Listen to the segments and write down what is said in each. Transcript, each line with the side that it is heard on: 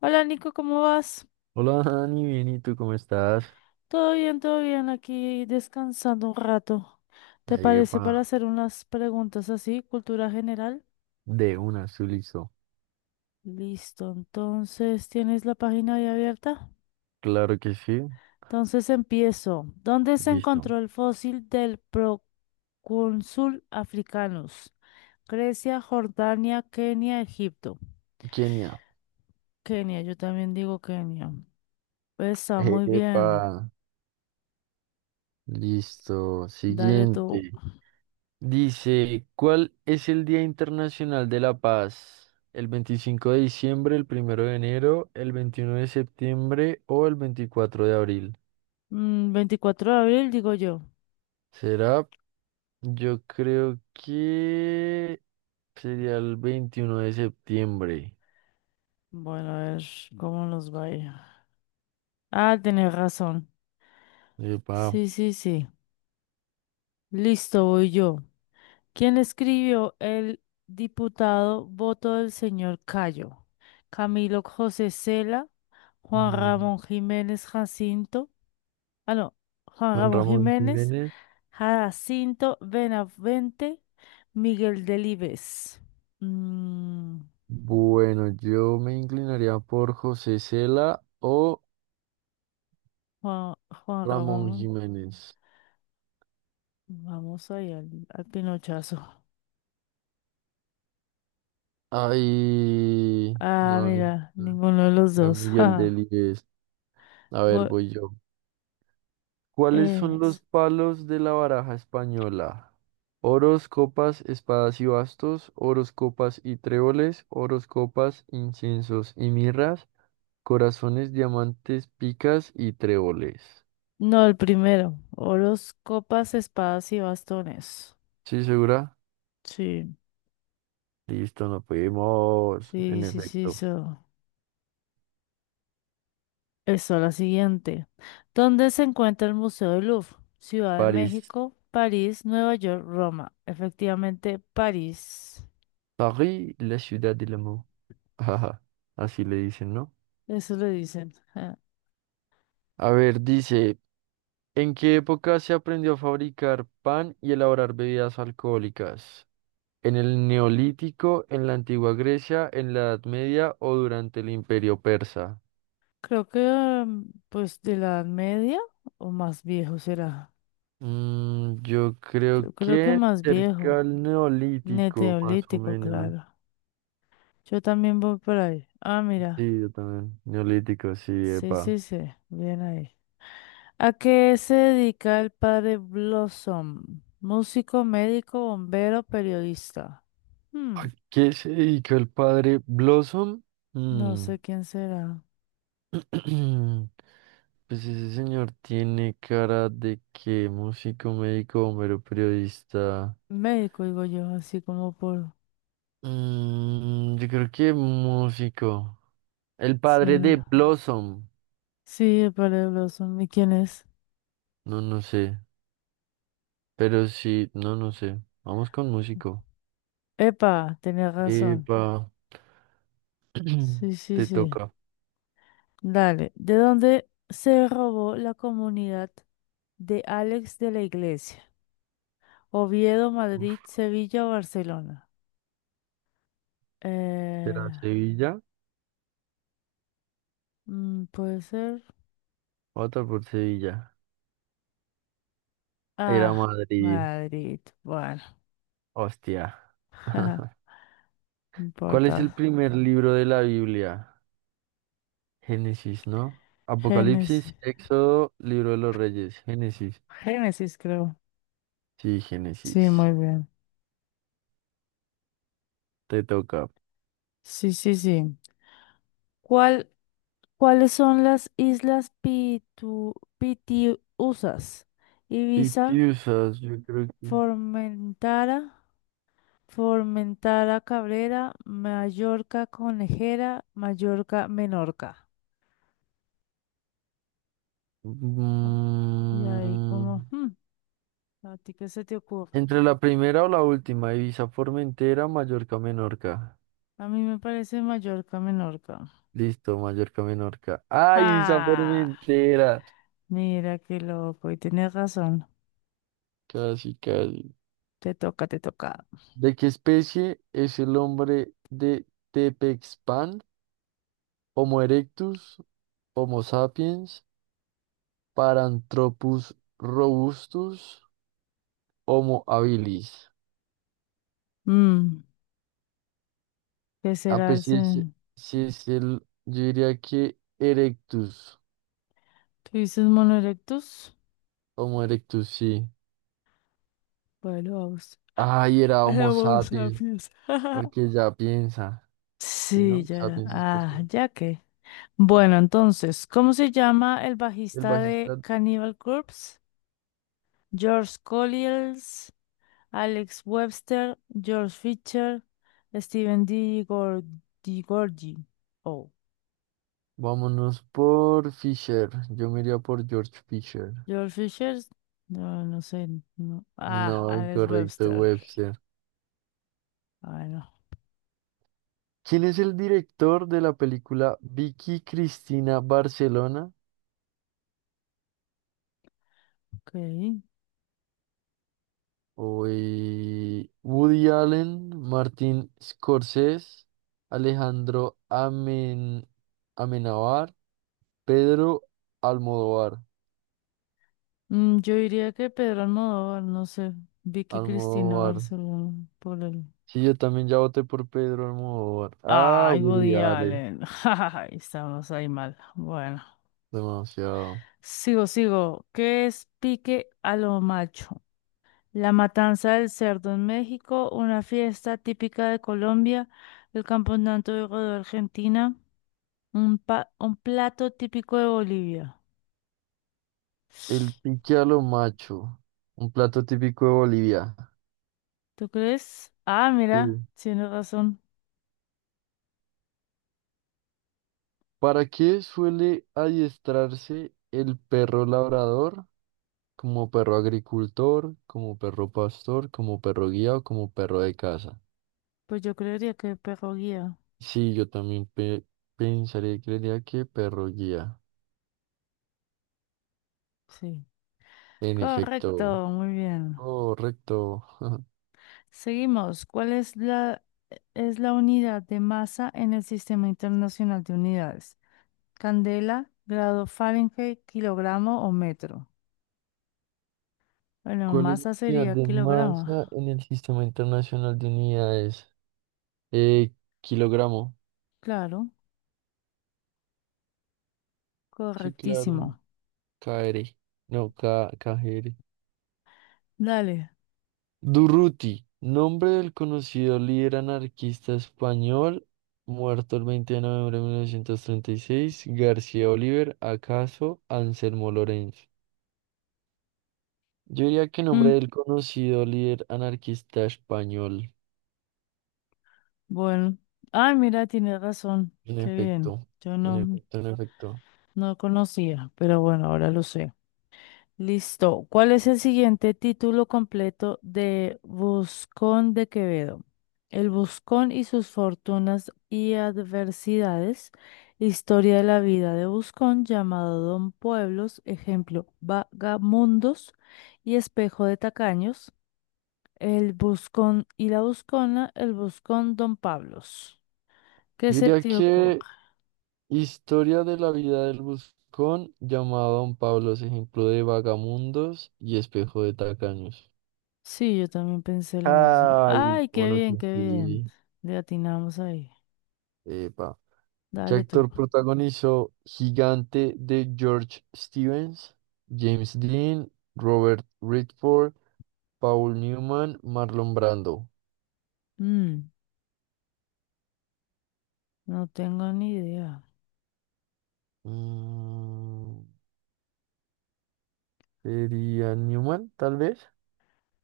left: Hola Nico, ¿cómo vas?
right: Hola Dani, bien, ¿y tú cómo estás?
left: Todo bien, aquí descansando un rato. ¿Te
right: Ahí
left: parece
right: va,
left: para hacer unas preguntas así, cultura general?
right: de una, su listo.
left: Listo, entonces tienes la página ahí abierta.
right: Claro que sí,
left: Entonces empiezo. ¿Dónde se
right: listo.
left: encontró el fósil del procónsul africanus? Grecia, Jordania, Kenia, Egipto.
right: Kenia,
left: Kenia, yo también digo Kenia. Pues, está muy
right: epa,
left: bien.
right: listo.
left: Dale tú.
right: Siguiente. Dice, ¿cuál es el Día Internacional de la Paz? ¿El 25 de diciembre, el primero de enero, el 21 de septiembre o el 24 de abril?
left: 24 de abril, digo yo.
right: ¿Será? Yo creo que sería el 21 de septiembre.
left: Bueno, a ver cómo nos vaya. Ah, tenés razón.
right: Epa,
left: Sí, sí, sí. Listo, voy yo. ¿Quién escribió el diputado voto del señor Cayo? Camilo José Cela, Juan
right: no.
left: Ramón Jiménez, Jacinto. Ah, no, Juan
right: Juan
left: Ramón
right: Ramón
left: Jiménez,
right: Jiménez.
left: Jacinto Benavente, Miguel Delibes. Mm,
right: Bueno, yo me inclinaría por José Cela o
left: Juan, Juan
right: Ramón
left: Ramón,
right: Jiménez.
left: vamos ahí al pinochazo.
right: Ay,
left: Ah,
right: no,
left: mira, ninguno de los
right: era
left: dos.
right: Miguel
left: Ja.
right: Delibes. A ver,
left: Bo-
right: voy yo. ¿Cuáles
left: eh,
right: son los
left: s-
right: palos de la baraja española? Oros, copas, espadas y bastos, oros, copas y tréboles, oros, copas, inciensos y mirras, corazones, diamantes, picas y tréboles.
left: no, el primero. Oros, copas, espadas y bastones.
right: ¿Sí, segura?
left: Sí,
right: Listo, nos fuimos. En
left: sí, sí, sí,
right: efecto.
left: eso. Eso, la siguiente. ¿Dónde se encuentra el Museo del Louvre? Ciudad de
right: París.
left: México, París, Nueva York, Roma. Efectivamente, París.
right: París, la ciudad del amor. Ajá, así le dicen, ¿no?
left: Eso le dicen. Ja.
right: A ver, dice, ¿en qué época se aprendió a fabricar pan y elaborar bebidas alcohólicas? ¿En el Neolítico, en la antigua Grecia, en la Edad Media o durante el Imperio Persa?
left: Creo que, pues, de la Edad Media o más viejo será.
right: Yo creo
left: Yo creo que
right: que
left: más
right: cerca
left: viejo.
right: al Neolítico, más o
left: Neolítico,
right: menos.
left: claro. Yo también voy por ahí. Ah, mira.
right: Sí, yo también. Neolítico, sí,
left: Sí,
right: epa.
left: sí, sí. Bien ahí. ¿A qué se dedica el padre Blossom? Músico, médico, bombero, periodista.
right: ¿A
left: Hmm,
right: qué se dedicó el padre Blossom?
left: no
right: Mm,
left: sé quién será.
right: Pues ese señor tiene cara de que músico, médico, bombero, periodista.
left: Médico, digo yo, así como por...
right: Yo creo que músico. El padre de
left: será.
right: Blossom.
left: Sí, el padre Blossom. ¿Y quién es?
right: No, no sé. Pero sí, no, no sé. Vamos con músico.
left: Epa, tenía razón.
right: Epa,
left: Sí, sí,
right: te
left: sí.
right: toca.
left: Dale. ¿De dónde se robó la comunidad de Alex de la Iglesia? Oviedo, Madrid,
right: Uf,
left: Sevilla o Barcelona.
right: ¿será
left: Eh,
right: Sevilla?
left: puede ser.
right: Otra por Sevilla. Era
left: Ah,
right: Madrid.
left: Madrid. Bueno,
right: Hostia.
left: no
right: ¿Cuál
left: importa.
right: es el primer libro de la Biblia? Génesis, ¿no?
left: Génesis.
right: Apocalipsis, Éxodo, Libro de los Reyes, Génesis.
left: Génesis, creo.
right: Sí,
left: Sí, muy
right: Génesis.
left: bien.
right: Te toca.
left: Sí, sí, sí. ¿Cuál, ¿cuáles son las islas Pitu, Pitiusas? Ibiza,
right: Pitiusas, yo creo que.
left: Formentara, Formentara Cabrera, Mallorca Conejera, Mallorca Menorca. Y ahí
right: Mm,
left: como, "Hmm, ¿a ti qué se te ocurre?
right: Entre la primera o la última, Ibiza, Formentera, Mallorca, Menorca.
left: A mí me parece Mallorca, Menorca.
right: Listo, Mallorca, Menorca. ¡Ay, Ibiza,
left: ¡Ja!
right: Formentera!
left: Mira qué loco, y tienes razón.
right: Casi, casi.
left: Te toca, te toca.
right: ¿De qué especie es el hombre de Tepexpan? Homo erectus. Homo sapiens, Paranthropus robustus, Homo habilis.
left: Mm, ¿Qué
right: Ah,
left: será el...
right: pues
left: se-
right: yo diría que Erectus,
left: ¿Tú dices mono erectus?
right: Homo erectus, sí.
left: Bueno, vamos.
right: Ay, era
left: A la
right: Homo
left: bolsa,
right: sapiens,
left: fiesta.
right: porque ya piensa, ¿sí
left: Sí,
right: no?
left: ya era.
right: Sapiens es
left: Ah,
right: porque
left: ya que. Bueno, entonces, ¿cómo se llama el
right: el
left: bajista de
right: bajista.
left: Cannibal Corpse? George Collins, Alex Webster, George Fisher, Steven D. Gor- D. Oh,
right: Vámonos por Fisher, yo me iría por George Fisher.
left: George Fisher, no, no sé. No. Ah,
right: No,
left: Alex
right: incorrecto,
left: Webster.
right: Webster.
left: Bueno,
right: ¿Quién es el director de la película Vicky Cristina Barcelona?
left: ok.
right: Uy, Woody Allen, Martin Scorsese, Alejandro Amenábar, Pedro Almodóvar.
left: Yo diría que Pedro Almodóvar, no sé. Vicky Cristina
right: Almodóvar.
left: Barcelona, por el.
right: Sí, yo también ya voté por Pedro Almodóvar. Ah,
left: Ay,
right: Woody
left: Woody
right: Allen.
left: Allen. Ay, estamos ahí mal. Bueno,
right: Demasiado.
left: sigo. ¿Qué es pique a lo macho? La matanza del cerdo en México, una fiesta típica de Colombia, el campeonato de rodeo Argentina, un plato típico de Bolivia.
right: El pique a lo macho. Un plato típico de Bolivia.
left: ¿Tú crees? Ah, mira,
right: Sí.
left: tienes razón.
right: ¿Para qué suele adiestrarse el perro labrador? Como perro agricultor, como perro pastor, como perro guía o como perro de casa.
left: Pues yo creería que perro guía.
right: Sí, yo también pensaría y creería que perro guía.
left: Sí.
right: En
left: Correcto,
right: efecto.
left: muy bien.
right: Correcto.
left: Seguimos. ¿Es la unidad de masa en el Sistema Internacional de Unidades? Candela, grado Fahrenheit, kilogramo o metro. Bueno,
right: ¿Cuál es la
left: masa
right: unidad
left: sería
right: de
left: kilogramo.
right: masa en el Sistema Internacional de Unidades? Eh, kilogramo.
left: Claro,
right: Sí, claro.
left: correctísimo.
right: KR. No, K KGR.
left: Dale.
right: Durruti, nombre del conocido líder anarquista español, muerto el 20 de noviembre de 1936. García Oliver, acaso Anselmo Lorenzo. Yo diría que nombre
left: Mm,
right: del conocido líder anarquista español.
left: bueno. Ay, mira, tiene razón.
right: En
left: Qué bien.
right: efecto,
left: Yo
right: en
left: no,
right: efecto, en efecto.
left: no conocía, pero bueno, ahora lo sé. Listo. ¿Cuál es el siguiente título completo de Buscón de Quevedo? El Buscón y sus fortunas y adversidades. Historia de la vida de Buscón, llamado Don Pueblos, ejemplo, Vagamundos y Espejo de Tacaños. El buscón y la buscona, el buscón Don Pablos. ¿Qué
right: Yo
left: se
right: diría
left: te ocurre?
right: que historia de la vida del buscón llamado Don Pablo es ejemplo de vagamundos y espejo de tacaños.
left: Sí, yo también pensé lo mismo.
right: Ay,
left: Ay, qué
right: bueno
left: bien,
right: que
left: qué bien.
right: sí.
left: Le atinamos ahí.
right: ¿Qué
left: Dale tú.
right: actor protagonizó Gigante de George Stevens, James Dean, Robert Redford, Paul Newman, Marlon Brando?
left: Mm, no tengo ni idea.
right: Mm, sería Newman, tal vez.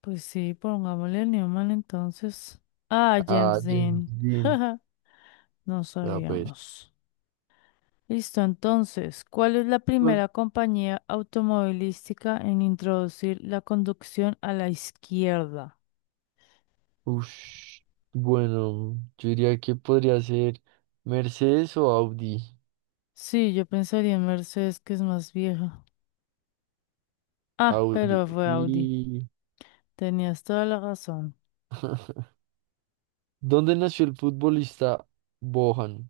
left: Pues sí, pongámosle a Newman entonces. Ah,
right: Ah,
left: James
right: James
left: Dean.
right: Dean.
left: No
right: Ah, pues.
left: sabíamos. Listo, entonces, ¿cuál es la
right: ¿Cuál?
left: primera compañía automovilística en introducir la conducción a la izquierda?
right: Ush. Bueno, yo diría que podría ser Mercedes o Audi.
left: Sí, yo pensaría en Mercedes, que es más vieja. Ah,
right: Audi.
left: pero fue Audi.
right: ¿Y
left: Tenías toda la razón.
right: dónde nació el futbolista Bohan?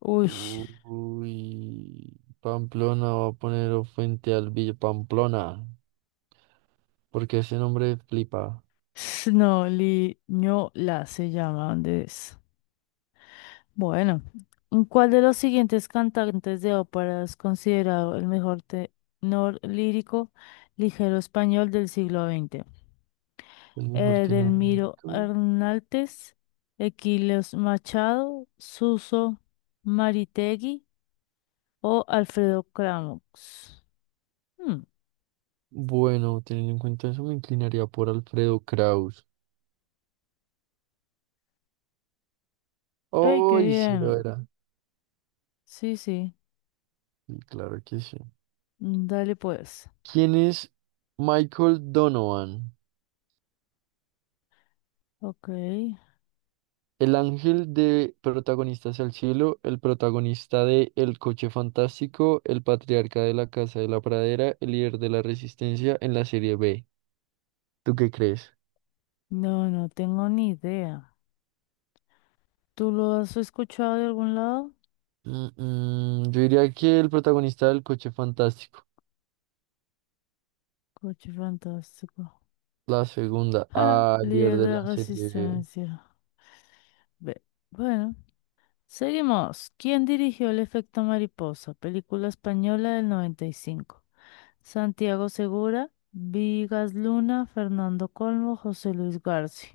left: Uy,
right: Uy, Pamplona va a poner o frente al Villa Pamplona, porque ese nombre flipa.
left: la se llama, ¿dónde es? Bueno, ¿cuál de los siguientes cantantes de ópera es considerado el mejor tenor lírico ligero español del siglo XX?
right: El mejor tenor
left: Edelmiro
right: mexicano.
left: Hernández, Equilios Machado, Suso Maritegui o Alfredo Kramox.
right: Bueno, teniendo en cuenta eso, me inclinaría por Alfredo Kraus.
left: ¡Ey, qué
right: ¡Ay, sí lo
left: bien!
right: era!
left: Sí, sí.
right: Y claro que sí.
left: Dale pues.
right: ¿Quién es Michael Donovan?
left: Ok.
right: El ángel de Protagonistas al Cielo, el protagonista de El Coche Fantástico, el patriarca de la Casa de la Pradera, el líder de la Resistencia en la serie B. ¿Tú qué crees?
left: No, no tengo ni idea. ¿Tú lo has escuchado de algún lado?
right: Yo diría que el protagonista del Coche Fantástico.
left: Coche fantástico.
right: La segunda,
left: ¡Ja!
right: ah, líder
left: Líder
right: de
left: de la
right: la serie.
left: resistencia. Ve. Bueno, seguimos. ¿Quién dirigió El efecto mariposa? Película española del 95. Santiago Segura, Vigas Luna, Fernando Colmo, José Luis García.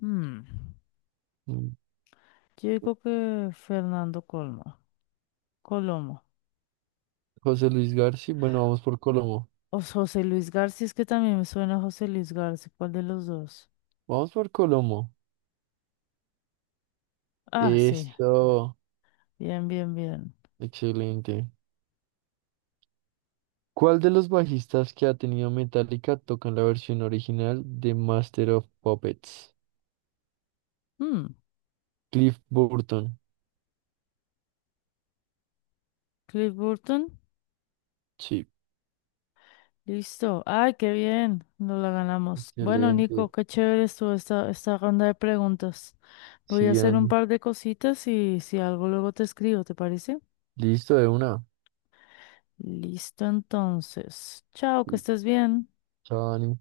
left: Hmm.
right: mm,
left: Yo digo que Fernando Colmo. Colomo.
right: José Luis García. Bueno, vamos por Colomo.
left: O José Luis García, es que también me suena José Luis García. ¿Cuál de los dos?
right: Vamos por Colomo.
left: Ah, sí.
right: Eso.
left: Bien, bien, bien.
right: Excelente. ¿Cuál de los bajistas que ha tenido Metallica toca en la versión original de Master of Puppets?
left: Mm,
right: Cliff Burton.
left: Cliff Burton.
right: Sí.
left: Listo. Ay, qué bien. Nos la ganamos. Bueno, Nico,
right: Excelente.
left: qué chévere estuvo esta, esta ronda de preguntas. Voy a
right: Sí,
left: hacer un
right: Dani.
left: par de cositas y si algo luego te escribo, ¿te parece?
right: Listo, de una.
left: Listo, entonces. Chao, que
right: Sí.
left: estés bien.
right: Chao, Dani.